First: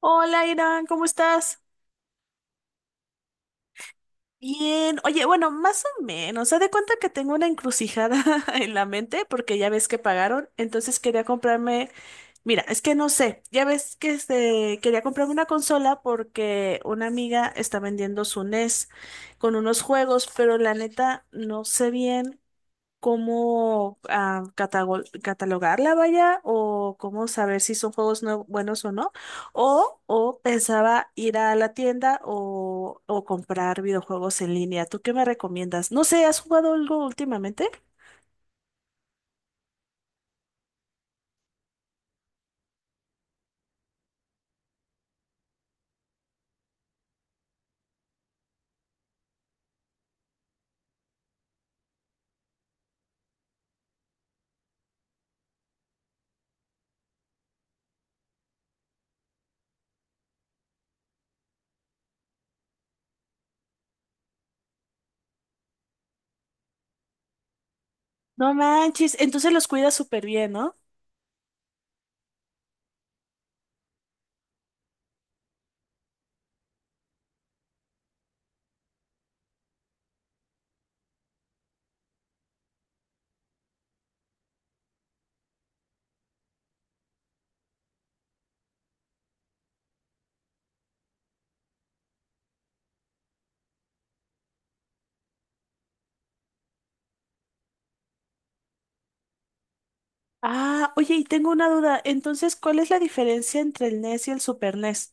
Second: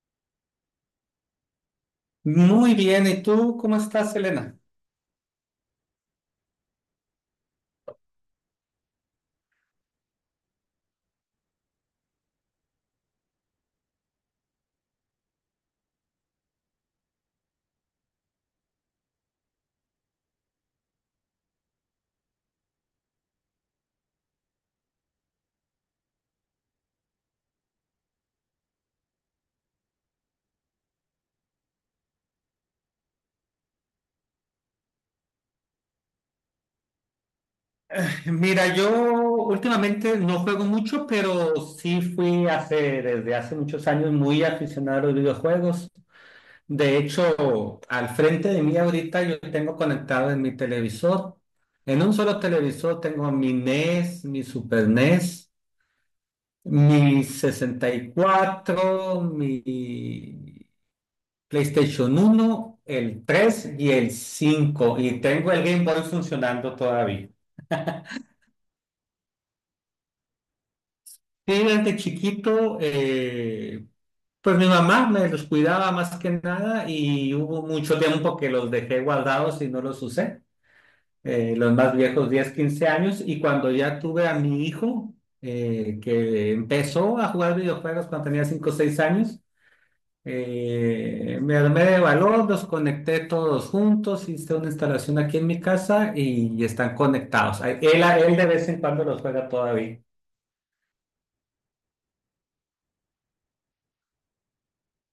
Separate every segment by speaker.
Speaker 1: Hola, Irán, ¿cómo estás?
Speaker 2: Muy bien, ¿y tú cómo estás, Elena?
Speaker 1: Bien. Oye, bueno, más o menos. Haz de cuenta que tengo una encrucijada en la mente porque ya ves que pagaron, entonces quería comprarme. Mira, es que no sé. Ya ves que este, quería comprarme una consola porque una amiga está vendiendo su NES con unos juegos, pero la neta no sé bien cómo catalogarla, vaya, o cómo saber si son juegos no buenos o no. O pensaba ir a la tienda o comprar videojuegos en línea. ¿Tú qué me recomiendas? No sé, ¿has jugado algo últimamente?
Speaker 2: Mira, yo últimamente no juego mucho, pero sí fui desde hace muchos años muy aficionado a los videojuegos. De hecho, al frente de mí ahorita yo tengo conectado en mi televisor. En un solo televisor tengo mi NES, mi Super NES, mi 64, mi PlayStation 1, el 3 y el 5. Y tengo el Game Boy funcionando todavía.
Speaker 1: No manches, entonces los cuidas súper bien, ¿no?
Speaker 2: Sí, desde chiquito, pues mi mamá me los cuidaba más que nada y hubo mucho tiempo que los dejé guardados y no los usé, los más viejos 10, 15 años, y cuando ya tuve a mi hijo, que empezó a jugar videojuegos cuando tenía 5 o 6 años, me armé de valor, los conecté todos juntos, hice una instalación aquí en mi casa y están conectados. Él de vez en cuando los juega todavía.
Speaker 1: Ah, oye, y tengo una duda. Entonces, ¿cuál es la diferencia entre el NES y el Super NES?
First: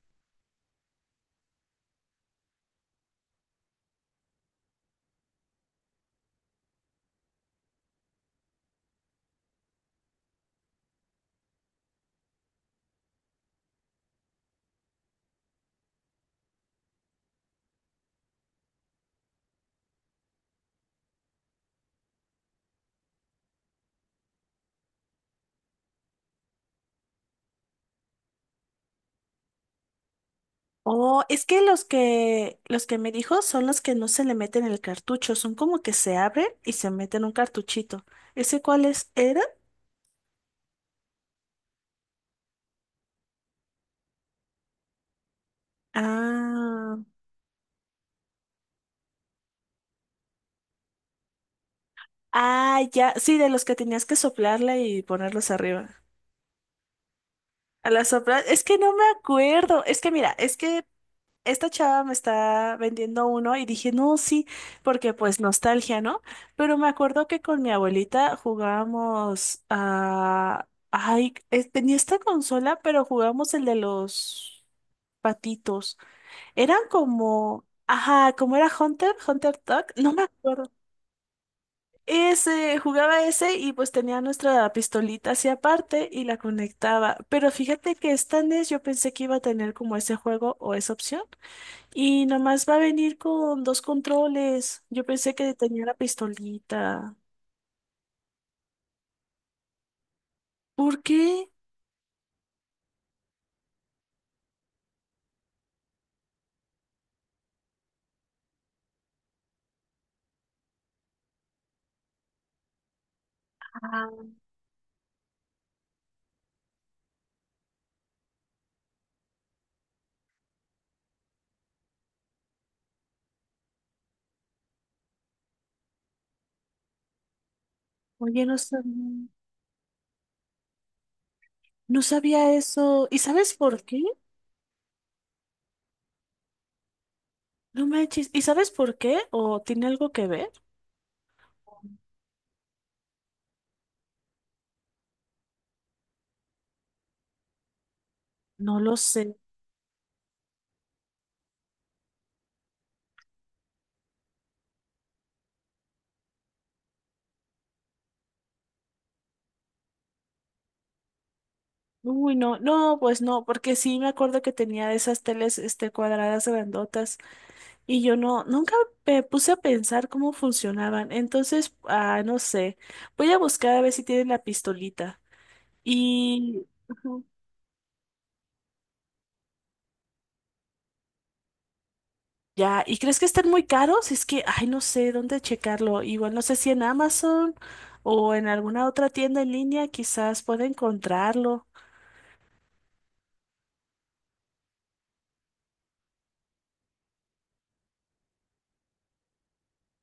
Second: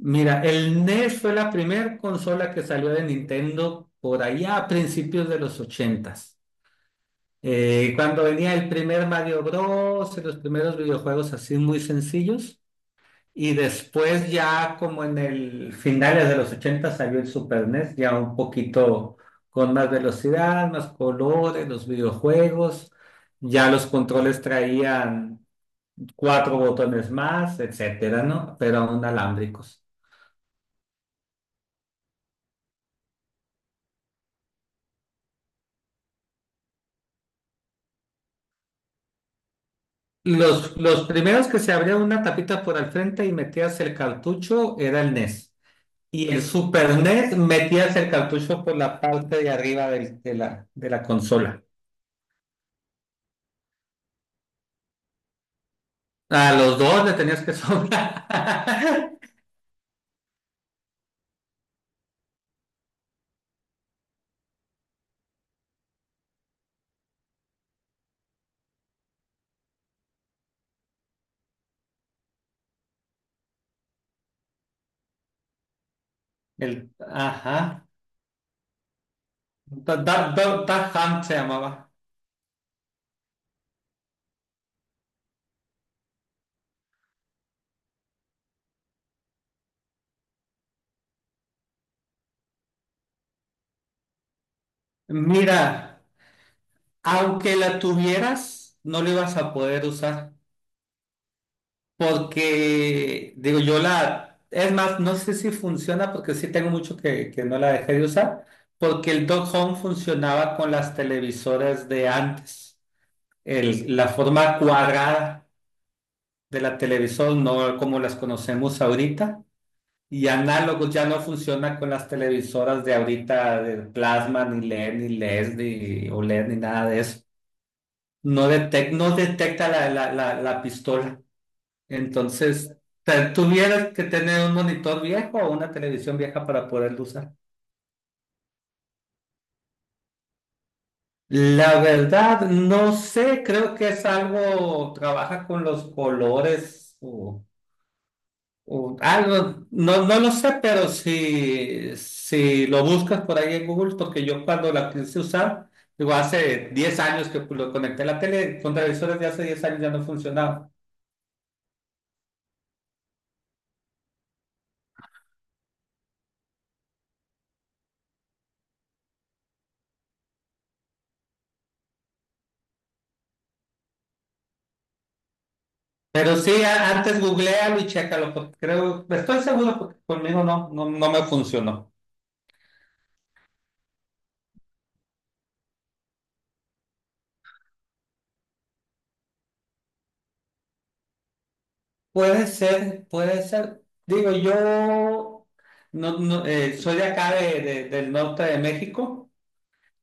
Speaker 2: Mira, el NES fue la primera consola que salió de Nintendo por allá a principios de los ochentas. Cuando venía el primer Mario Bros. Y los primeros videojuegos así muy sencillos. Y después ya como en el finales de los ochentas salió el Super NES, ya un poquito con más velocidad, más colores, los videojuegos. Ya los controles traían cuatro botones más, etcétera, ¿no? Pero aún alámbricos.
Speaker 1: Oh, es que los que me dijo son los que no se le meten el cartucho, son como que se abren y se meten un cartuchito. ¿Ese cuáles eran?
Speaker 2: Los primeros, que se abría una tapita por al frente y metías el cartucho, era el NES. Y el Super
Speaker 1: Ah,
Speaker 2: NES, metías el cartucho por la parte de arriba de la consola.
Speaker 1: ah, ya, sí, de los que tenías que soplarle y ponerlos arriba.
Speaker 2: A los dos le tenías que
Speaker 1: A la
Speaker 2: sobrar.
Speaker 1: sopla. Es que no me acuerdo. Es que mira, es que esta chava me está vendiendo uno y dije, no, sí, porque pues nostalgia, ¿no? Pero me acuerdo que con mi abuelita jugábamos a... Ay, tenía esta consola, pero jugábamos el de los patitos. Eran
Speaker 2: El,
Speaker 1: como...
Speaker 2: ajá.
Speaker 1: Ajá, como era Hunter, Hunter Duck,
Speaker 2: Da,
Speaker 1: no
Speaker 2: da,
Speaker 1: me
Speaker 2: da-
Speaker 1: acuerdo.
Speaker 2: da Hunt se llamaba.
Speaker 1: Ese, jugaba ese y pues tenía nuestra pistolita hacia aparte y la conectaba. Pero fíjate que esta NES yo pensé que iba a tener como ese juego o esa opción. Y nomás va a venir con dos controles. Yo pensé que
Speaker 2: Mira,
Speaker 1: tenía la pistolita.
Speaker 2: aunque la tuvieras, no lo ibas a poder usar.
Speaker 1: ¿Por qué?
Speaker 2: Porque, digo, yo la... Es más, no sé si funciona porque sí tengo mucho que no la dejé de usar, porque el Dog Home funcionaba con las televisoras de antes. La
Speaker 1: Ah,
Speaker 2: forma cuadrada de la televisor, no como las conocemos ahorita. Y análogos ya no funciona con las televisoras de ahorita, de plasma, ni LED, ni OLED, ni nada de eso.
Speaker 1: oye,
Speaker 2: No,
Speaker 1: no
Speaker 2: no
Speaker 1: sabía,
Speaker 2: detecta la pistola.
Speaker 1: no sabía
Speaker 2: Entonces,
Speaker 1: eso. ¿Y
Speaker 2: te-
Speaker 1: sabes por
Speaker 2: tuvieras
Speaker 1: qué?
Speaker 2: que tener un monitor viejo o una televisión vieja para poderlo usar.
Speaker 1: No manches. ¿Y sabes por qué? ¿O tiene algo que ver?
Speaker 2: La verdad, no sé, creo que es algo, trabaja con los colores, o,
Speaker 1: No lo
Speaker 2: o
Speaker 1: sé.
Speaker 2: algo, no, no lo sé, pero si, si lo buscas por ahí en Google, porque yo cuando la quise usar, digo, hace 10 años que lo conecté a la tele, con televisores de hace 10 años ya no funcionaba.
Speaker 1: Uy, no, no, pues no, porque sí me acuerdo que tenía esas teles, este, cuadradas grandotas y yo no, nunca me puse a pensar cómo funcionaban. Entonces, ah, no sé. Voy a buscar a ver si tienen la pistolita.
Speaker 2: Pero sí,
Speaker 1: Y
Speaker 2: antes
Speaker 1: ujú,
Speaker 2: googlealo y chécalo, porque creo, estoy seguro, porque conmigo no, no, no me funcionó.
Speaker 1: ya, ¿y crees que estén muy caros? Es que, ay, no sé dónde checarlo. Igual no sé si en Amazon o en alguna otra tienda en línea quizás pueda encontrarlo.
Speaker 2: Puede ser, puede ser. Digo, yo no, no, soy de acá del norte de México,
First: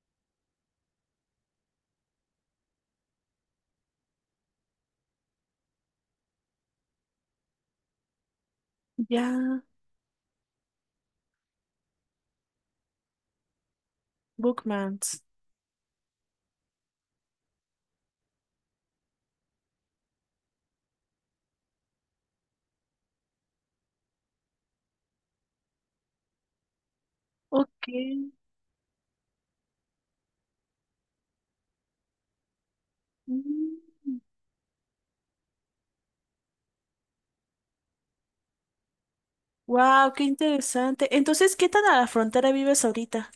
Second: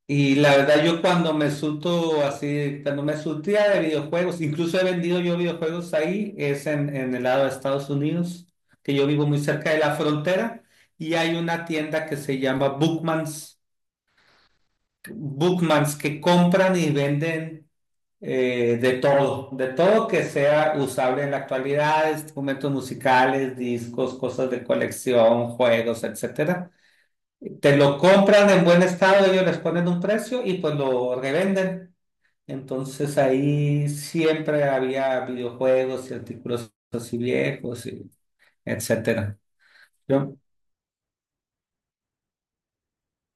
Speaker 2: y la verdad yo cuando me surto así, cuando me surtía de videojuegos, incluso he vendido yo videojuegos ahí, es en, el lado de Estados Unidos, que yo vivo muy
Speaker 1: Ya,
Speaker 2: cerca de la frontera, y hay una tienda que se llama Bookmans.
Speaker 1: Bookmans.
Speaker 2: Bookmans, que compran y venden de todo que sea usable en la actualidad: instrumentos musicales, discos, cosas de colección, juegos, etcétera. Te
Speaker 1: Ok.
Speaker 2: lo compran en buen estado, ellos les ponen un precio y pues lo revenden. Entonces ahí siempre había videojuegos y artículos así viejos, y etcétera.
Speaker 1: Wow, qué
Speaker 2: Yo
Speaker 1: interesante. Entonces, ¿qué tan a la frontera vives ahorita?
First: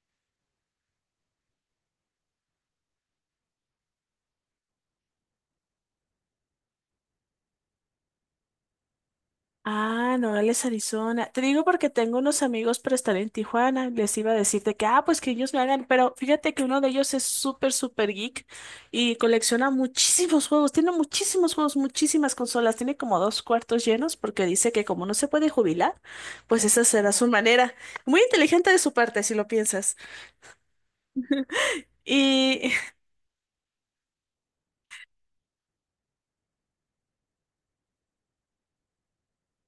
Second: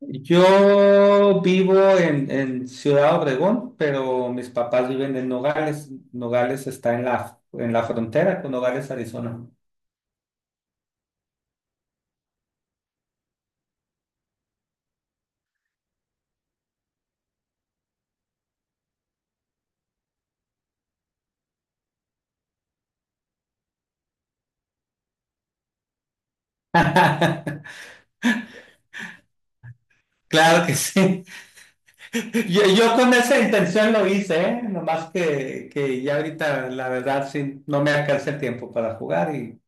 Speaker 2: Yo vivo en, Ciudad Obregón, pero mis papás viven en Nogales. Nogales está en la frontera con Nogales, Arizona.
Speaker 1: Ah, Nogales, Arizona. Te digo porque tengo unos amigos pero están en Tijuana. Les iba a decirte que, ah, pues que ellos me hagan, pero fíjate que uno de ellos es súper, súper geek y colecciona muchísimos juegos. Tiene muchísimos juegos, muchísimas consolas. Tiene como dos cuartos llenos porque dice que como no se puede jubilar, pues esa será su manera. Muy inteligente de su parte, si lo piensas.
Speaker 2: Claro que sí. Yo,
Speaker 1: Y
Speaker 2: yo con esa intención lo hice, ¿eh? Nomás que ya ahorita, la verdad, sí, no me alcanza el tiempo para jugar.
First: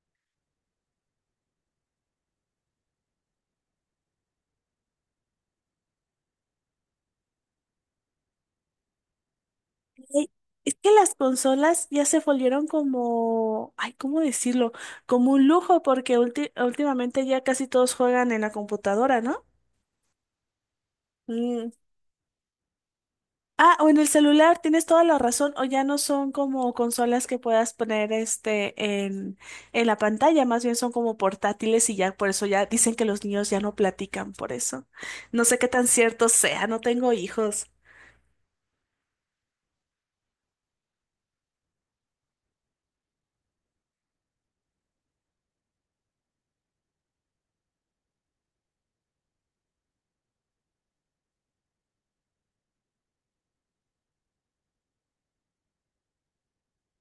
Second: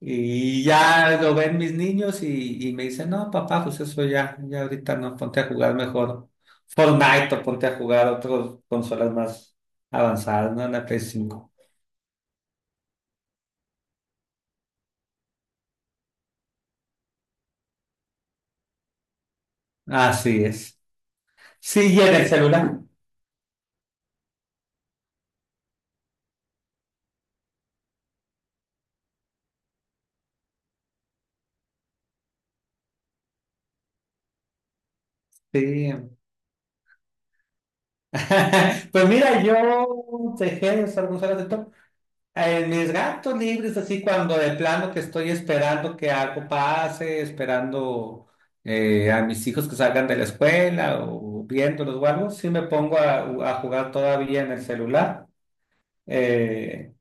Speaker 2: Y ya lo ven mis niños y me dicen, no, papá, pues eso ya, ya ahorita no, ponte a jugar mejor Fortnite, o ponte a jugar otras consolas más
Speaker 1: ey,
Speaker 2: avanzadas, ¿no?
Speaker 1: es
Speaker 2: La
Speaker 1: que
Speaker 2: Play
Speaker 1: las
Speaker 2: 5.
Speaker 1: consolas ya se volvieron como, ay, ¿cómo decirlo? Como un lujo, porque últimamente ya casi todos juegan en la computadora, ¿no?
Speaker 2: Así es.
Speaker 1: Mm.
Speaker 2: Sí, y en el celular.
Speaker 1: Ah, o en el celular, tienes toda la razón, o ya no son como consolas que puedas poner este en, en la pantalla, más bien son como portátiles y ya por eso ya dicen que los niños ya no platican por eso. No sé qué tan
Speaker 2: Sí.
Speaker 1: cierto sea, no tengo hijos.
Speaker 2: Pues mira, yo dejé de usar consolas de En mis gatos libres, así cuando de plano que estoy esperando que algo pase, esperando a mis hijos que salgan de la escuela, o viéndolos o algo, sí me pongo a, jugar todavía en el celular. Eh,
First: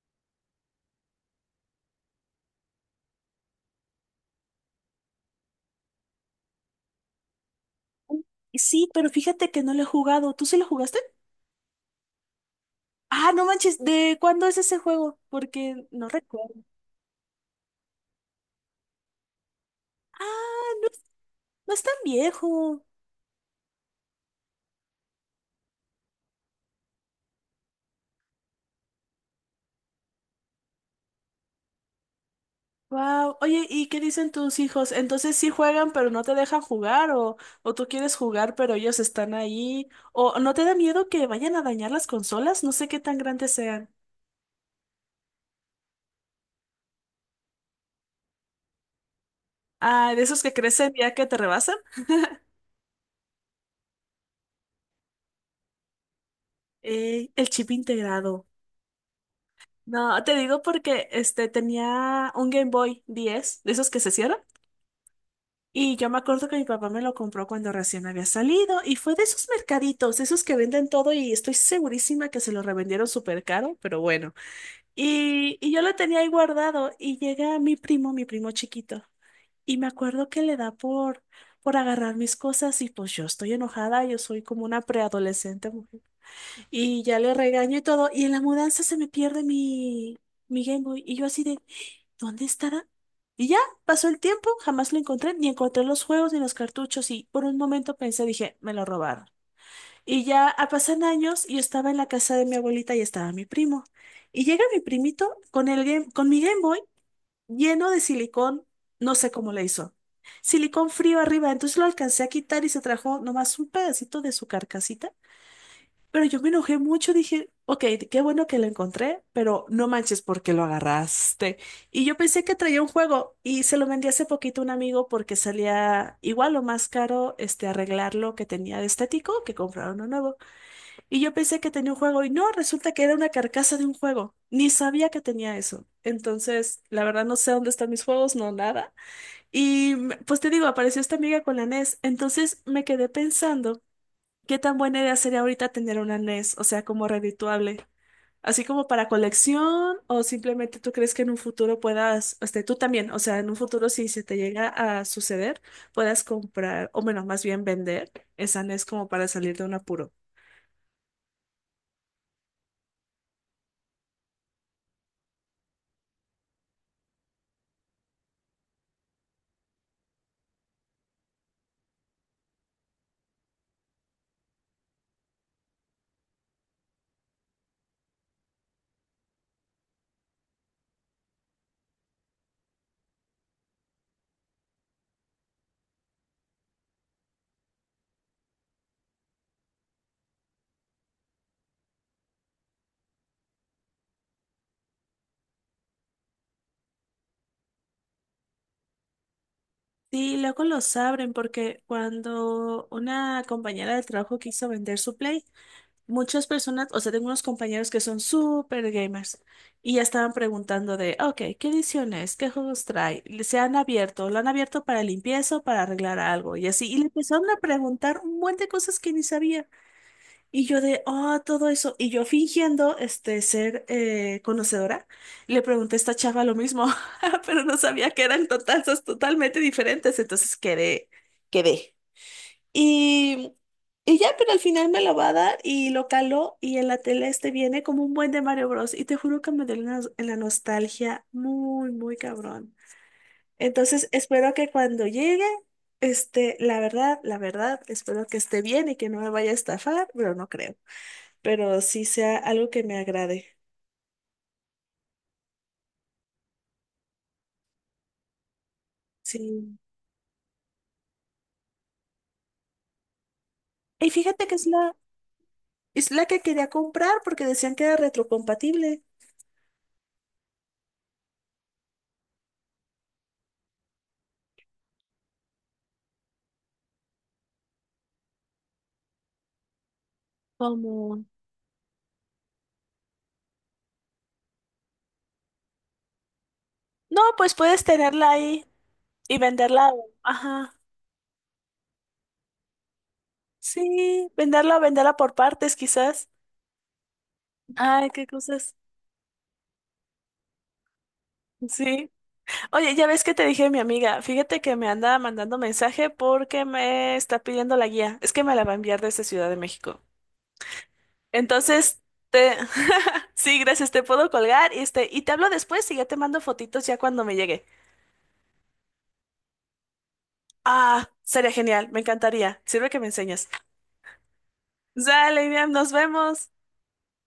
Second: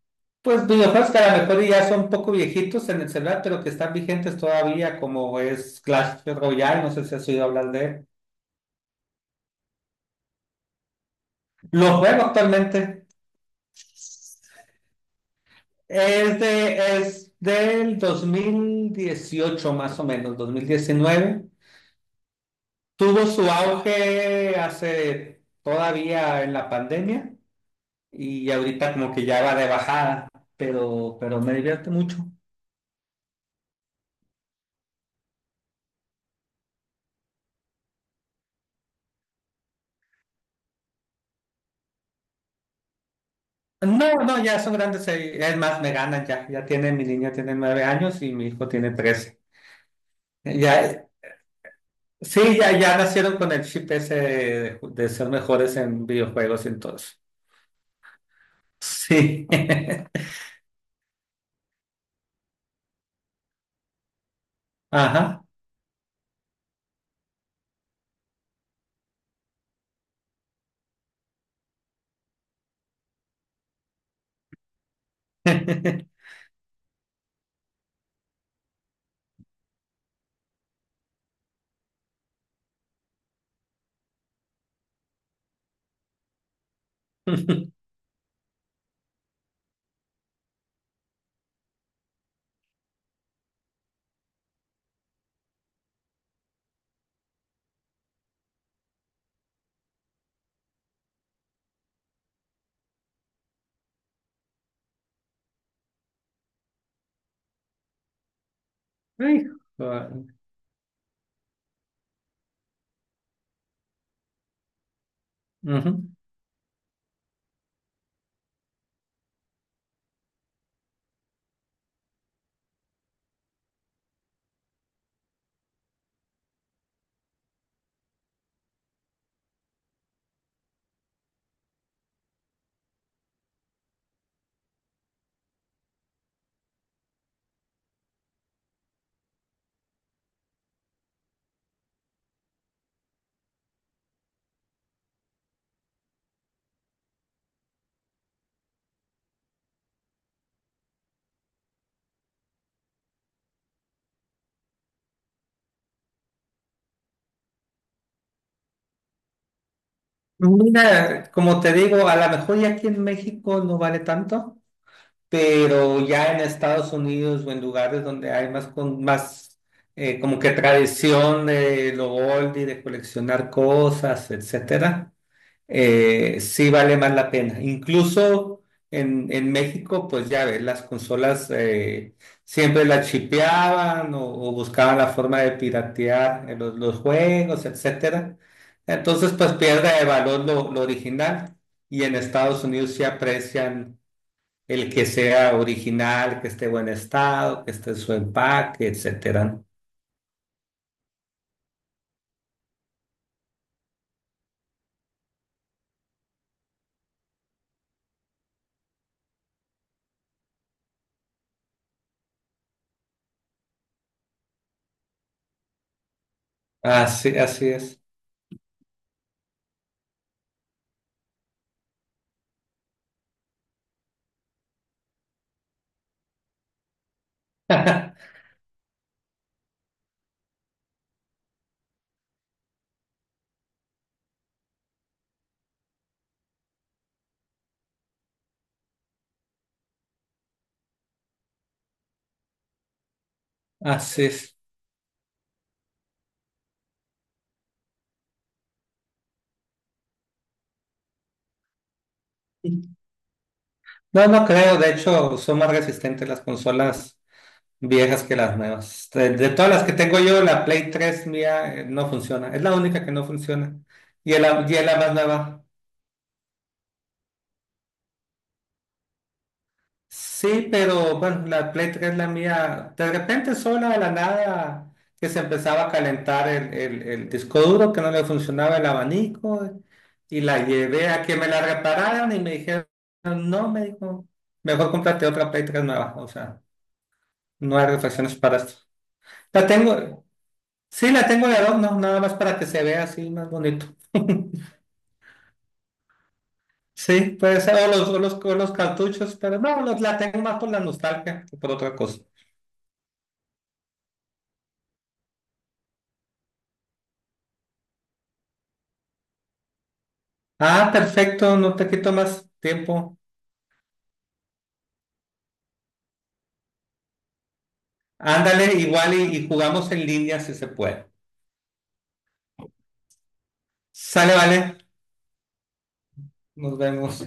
Speaker 2: pues videojuegos que a lo mejor ya son un poco viejitos en el celular, pero que están vigentes todavía, como es Clash Royale, no sé si has oído hablar de él.
Speaker 1: Sí, pero fíjate que no lo he jugado. ¿Tú sí lo jugaste?
Speaker 2: Lo juego actualmente.
Speaker 1: Ah, no manches, ¿de cuándo es ese juego? Porque no
Speaker 2: Es
Speaker 1: recuerdo.
Speaker 2: de, es del 2018 más o
Speaker 1: Ah,
Speaker 2: menos, dos mil
Speaker 1: no, es
Speaker 2: diecinueve
Speaker 1: no es tan viejo.
Speaker 2: Tuvo su auge hace todavía en la pandemia, y ahorita como que ya va de bajada, pero me divierte mucho.
Speaker 1: Wow. Oye, ¿y qué dicen tus hijos? Entonces sí juegan, pero no te dejan jugar, o tú quieres jugar, pero ellos están ahí. ¿O no te da miedo que vayan a dañar las consolas? No sé qué tan grandes sean.
Speaker 2: No, no, ya son grandes, es más, me ganan ya, ya mi niña tiene 9 años y mi hijo tiene 13.
Speaker 1: Ah, de esos que crecen
Speaker 2: Ya,
Speaker 1: ya que te rebasan.
Speaker 2: sí, ya, ya nacieron con el chip ese de, ser mejores en videojuegos, entonces.
Speaker 1: Ey, el chip integrado.
Speaker 2: Sí,
Speaker 1: No, te digo porque este tenía un Game Boy 10, de esos que se cierran.
Speaker 2: ajá.
Speaker 1: Y yo me acuerdo que mi papá me lo compró cuando recién había salido y fue de esos mercaditos, esos que venden todo y estoy segurísima que se lo revendieron súper caro, pero bueno. Y yo lo tenía ahí guardado y llega mi primo chiquito, y me acuerdo que le da por agarrar mis cosas y pues yo estoy enojada, yo soy como una preadolescente mujer. Y ya le regaño y todo y en la mudanza se me pierde mi Game Boy y yo así de... ¿Dónde estará? Y ya, pasó el tiempo, jamás lo encontré, ni encontré los juegos ni los cartuchos y por un momento pensé, dije, me lo robaron. Y ya ah, pasan años y yo estaba en la casa de mi abuelita y estaba mi primo. Y llega mi primito con el game, con mi Game Boy lleno de silicón, no sé cómo
Speaker 2: Hijo.
Speaker 1: le hizo. Silicón frío arriba, entonces lo alcancé a quitar y se trajo nomás un pedacito de su carcasita
Speaker 2: Ujú.
Speaker 1: pero yo me enojé mucho, dije, ok, qué bueno que lo encontré, pero no manches porque lo agarraste. Y yo pensé que traía un juego y se lo vendí hace poquito a un amigo porque salía igual o más caro este arreglar lo que tenía de estético que comprar uno nuevo. Y yo pensé que tenía un juego y no, resulta que era una carcasa de un juego. Ni sabía que tenía eso. Entonces, la verdad no sé dónde están mis juegos, no nada. Y pues te digo, apareció esta amiga con la NES. Entonces me quedé pensando. ¿Qué tan buena idea sería ahorita tener una NES? O sea, como redituable. Así como para colección, o simplemente tú crees que en un futuro puedas, este, tú también, o sea, en un futuro si se te llega a suceder, puedas comprar, o bueno, más bien vender esa NES como para salir de un apuro.
Speaker 2: Mira, como te digo, a lo mejor ya aquí en México no vale tanto, pero ya en Estados Unidos o en lugares donde hay más, como que tradición de lo oldie, de coleccionar cosas, etcétera, sí vale más la pena. Incluso en México, pues ya ves, las consolas siempre las chipeaban, o buscaban la forma de piratear los juegos, etcétera. Entonces, pues pierde de valor lo original, y en Estados Unidos sí aprecian el que sea original, que esté en buen estado, que esté en su empaque, etcétera, ¿no?
Speaker 1: Sí, luego los abren porque cuando una compañera de trabajo quiso vender su Play, muchas personas, o sea, tengo unos compañeros que son súper gamers y ya estaban preguntando de, ok, ¿qué ediciones? ¿Qué juegos trae? ¿Se han abierto? ¿Lo han abierto para limpieza o para arreglar algo? Y así, y le
Speaker 2: Así,
Speaker 1: empezaron a
Speaker 2: así es.
Speaker 1: preguntar un buen de cosas que ni sabía. Y yo de, oh, todo eso. Y yo fingiendo, este, ser conocedora, le pregunté a esta chava lo mismo, pero no sabía que eran totalmente diferentes. Entonces quedé, quedé. Y, y ya, pero al final me lo va a dar y lo caló y en la tele este viene como un buen de Mario Bros. Y te juro que me dio en la nostalgia muy, muy cabrón. Entonces
Speaker 2: Así
Speaker 1: espero
Speaker 2: es.
Speaker 1: que cuando llegue, este, la verdad, espero que esté bien y que no me vaya a estafar, pero no creo. Pero sí sea algo que me agrade.
Speaker 2: No, no creo. De hecho, son más resistentes las consolas viejas que las nuevas. De todas
Speaker 1: Sí.
Speaker 2: las que tengo yo, la Play 3 mía no funciona. Es la única que no funciona.
Speaker 1: Y
Speaker 2: Y es
Speaker 1: fíjate que
Speaker 2: la, y es la más nueva.
Speaker 1: es la que quería comprar porque decían que era retrocompatible.
Speaker 2: Sí, pero bueno, la Play 3 la mía, de repente sola de la nada, que se empezaba a calentar el disco duro, que no le funcionaba el abanico, y la llevé a
Speaker 1: Como...
Speaker 2: que me la repararan y me dijeron, no, me dijo, mejor cómprate otra Play 3 nueva, o sea,
Speaker 1: No, pues
Speaker 2: no
Speaker 1: puedes
Speaker 2: hay
Speaker 1: tenerla
Speaker 2: refacciones para
Speaker 1: ahí
Speaker 2: esto.
Speaker 1: y
Speaker 2: La
Speaker 1: venderla.
Speaker 2: tengo,
Speaker 1: Ajá.
Speaker 2: sí, la tengo de adorno, no, nada más para que se vea así más bonito.
Speaker 1: Sí, venderla, venderla por partes quizás.
Speaker 2: Sí, puede ser, o
Speaker 1: Ay,
Speaker 2: los, o
Speaker 1: qué
Speaker 2: los, o los
Speaker 1: cosas.
Speaker 2: cartuchos, pero no, la tengo más por la nostalgia que por otra
Speaker 1: Sí.
Speaker 2: cosa.
Speaker 1: Oye, ya ves que te dije mi amiga, fíjate que me anda mandando mensaje porque me está pidiendo la guía. Es que me la va a enviar desde Ciudad de México.
Speaker 2: Ah, perfecto, no te
Speaker 1: Entonces,
Speaker 2: quito más
Speaker 1: te...
Speaker 2: tiempo.
Speaker 1: sí, gracias, te puedo colgar y, este, y te hablo después y ya te mando fotitos ya cuando me llegue.
Speaker 2: Ándale, igual y jugamos en línea si se puede.
Speaker 1: Ah, sería genial, me encantaría. Sirve que me enseñas.
Speaker 2: Sale, vale,
Speaker 1: Sale, Iriam, nos vemos.
Speaker 2: nos vemos.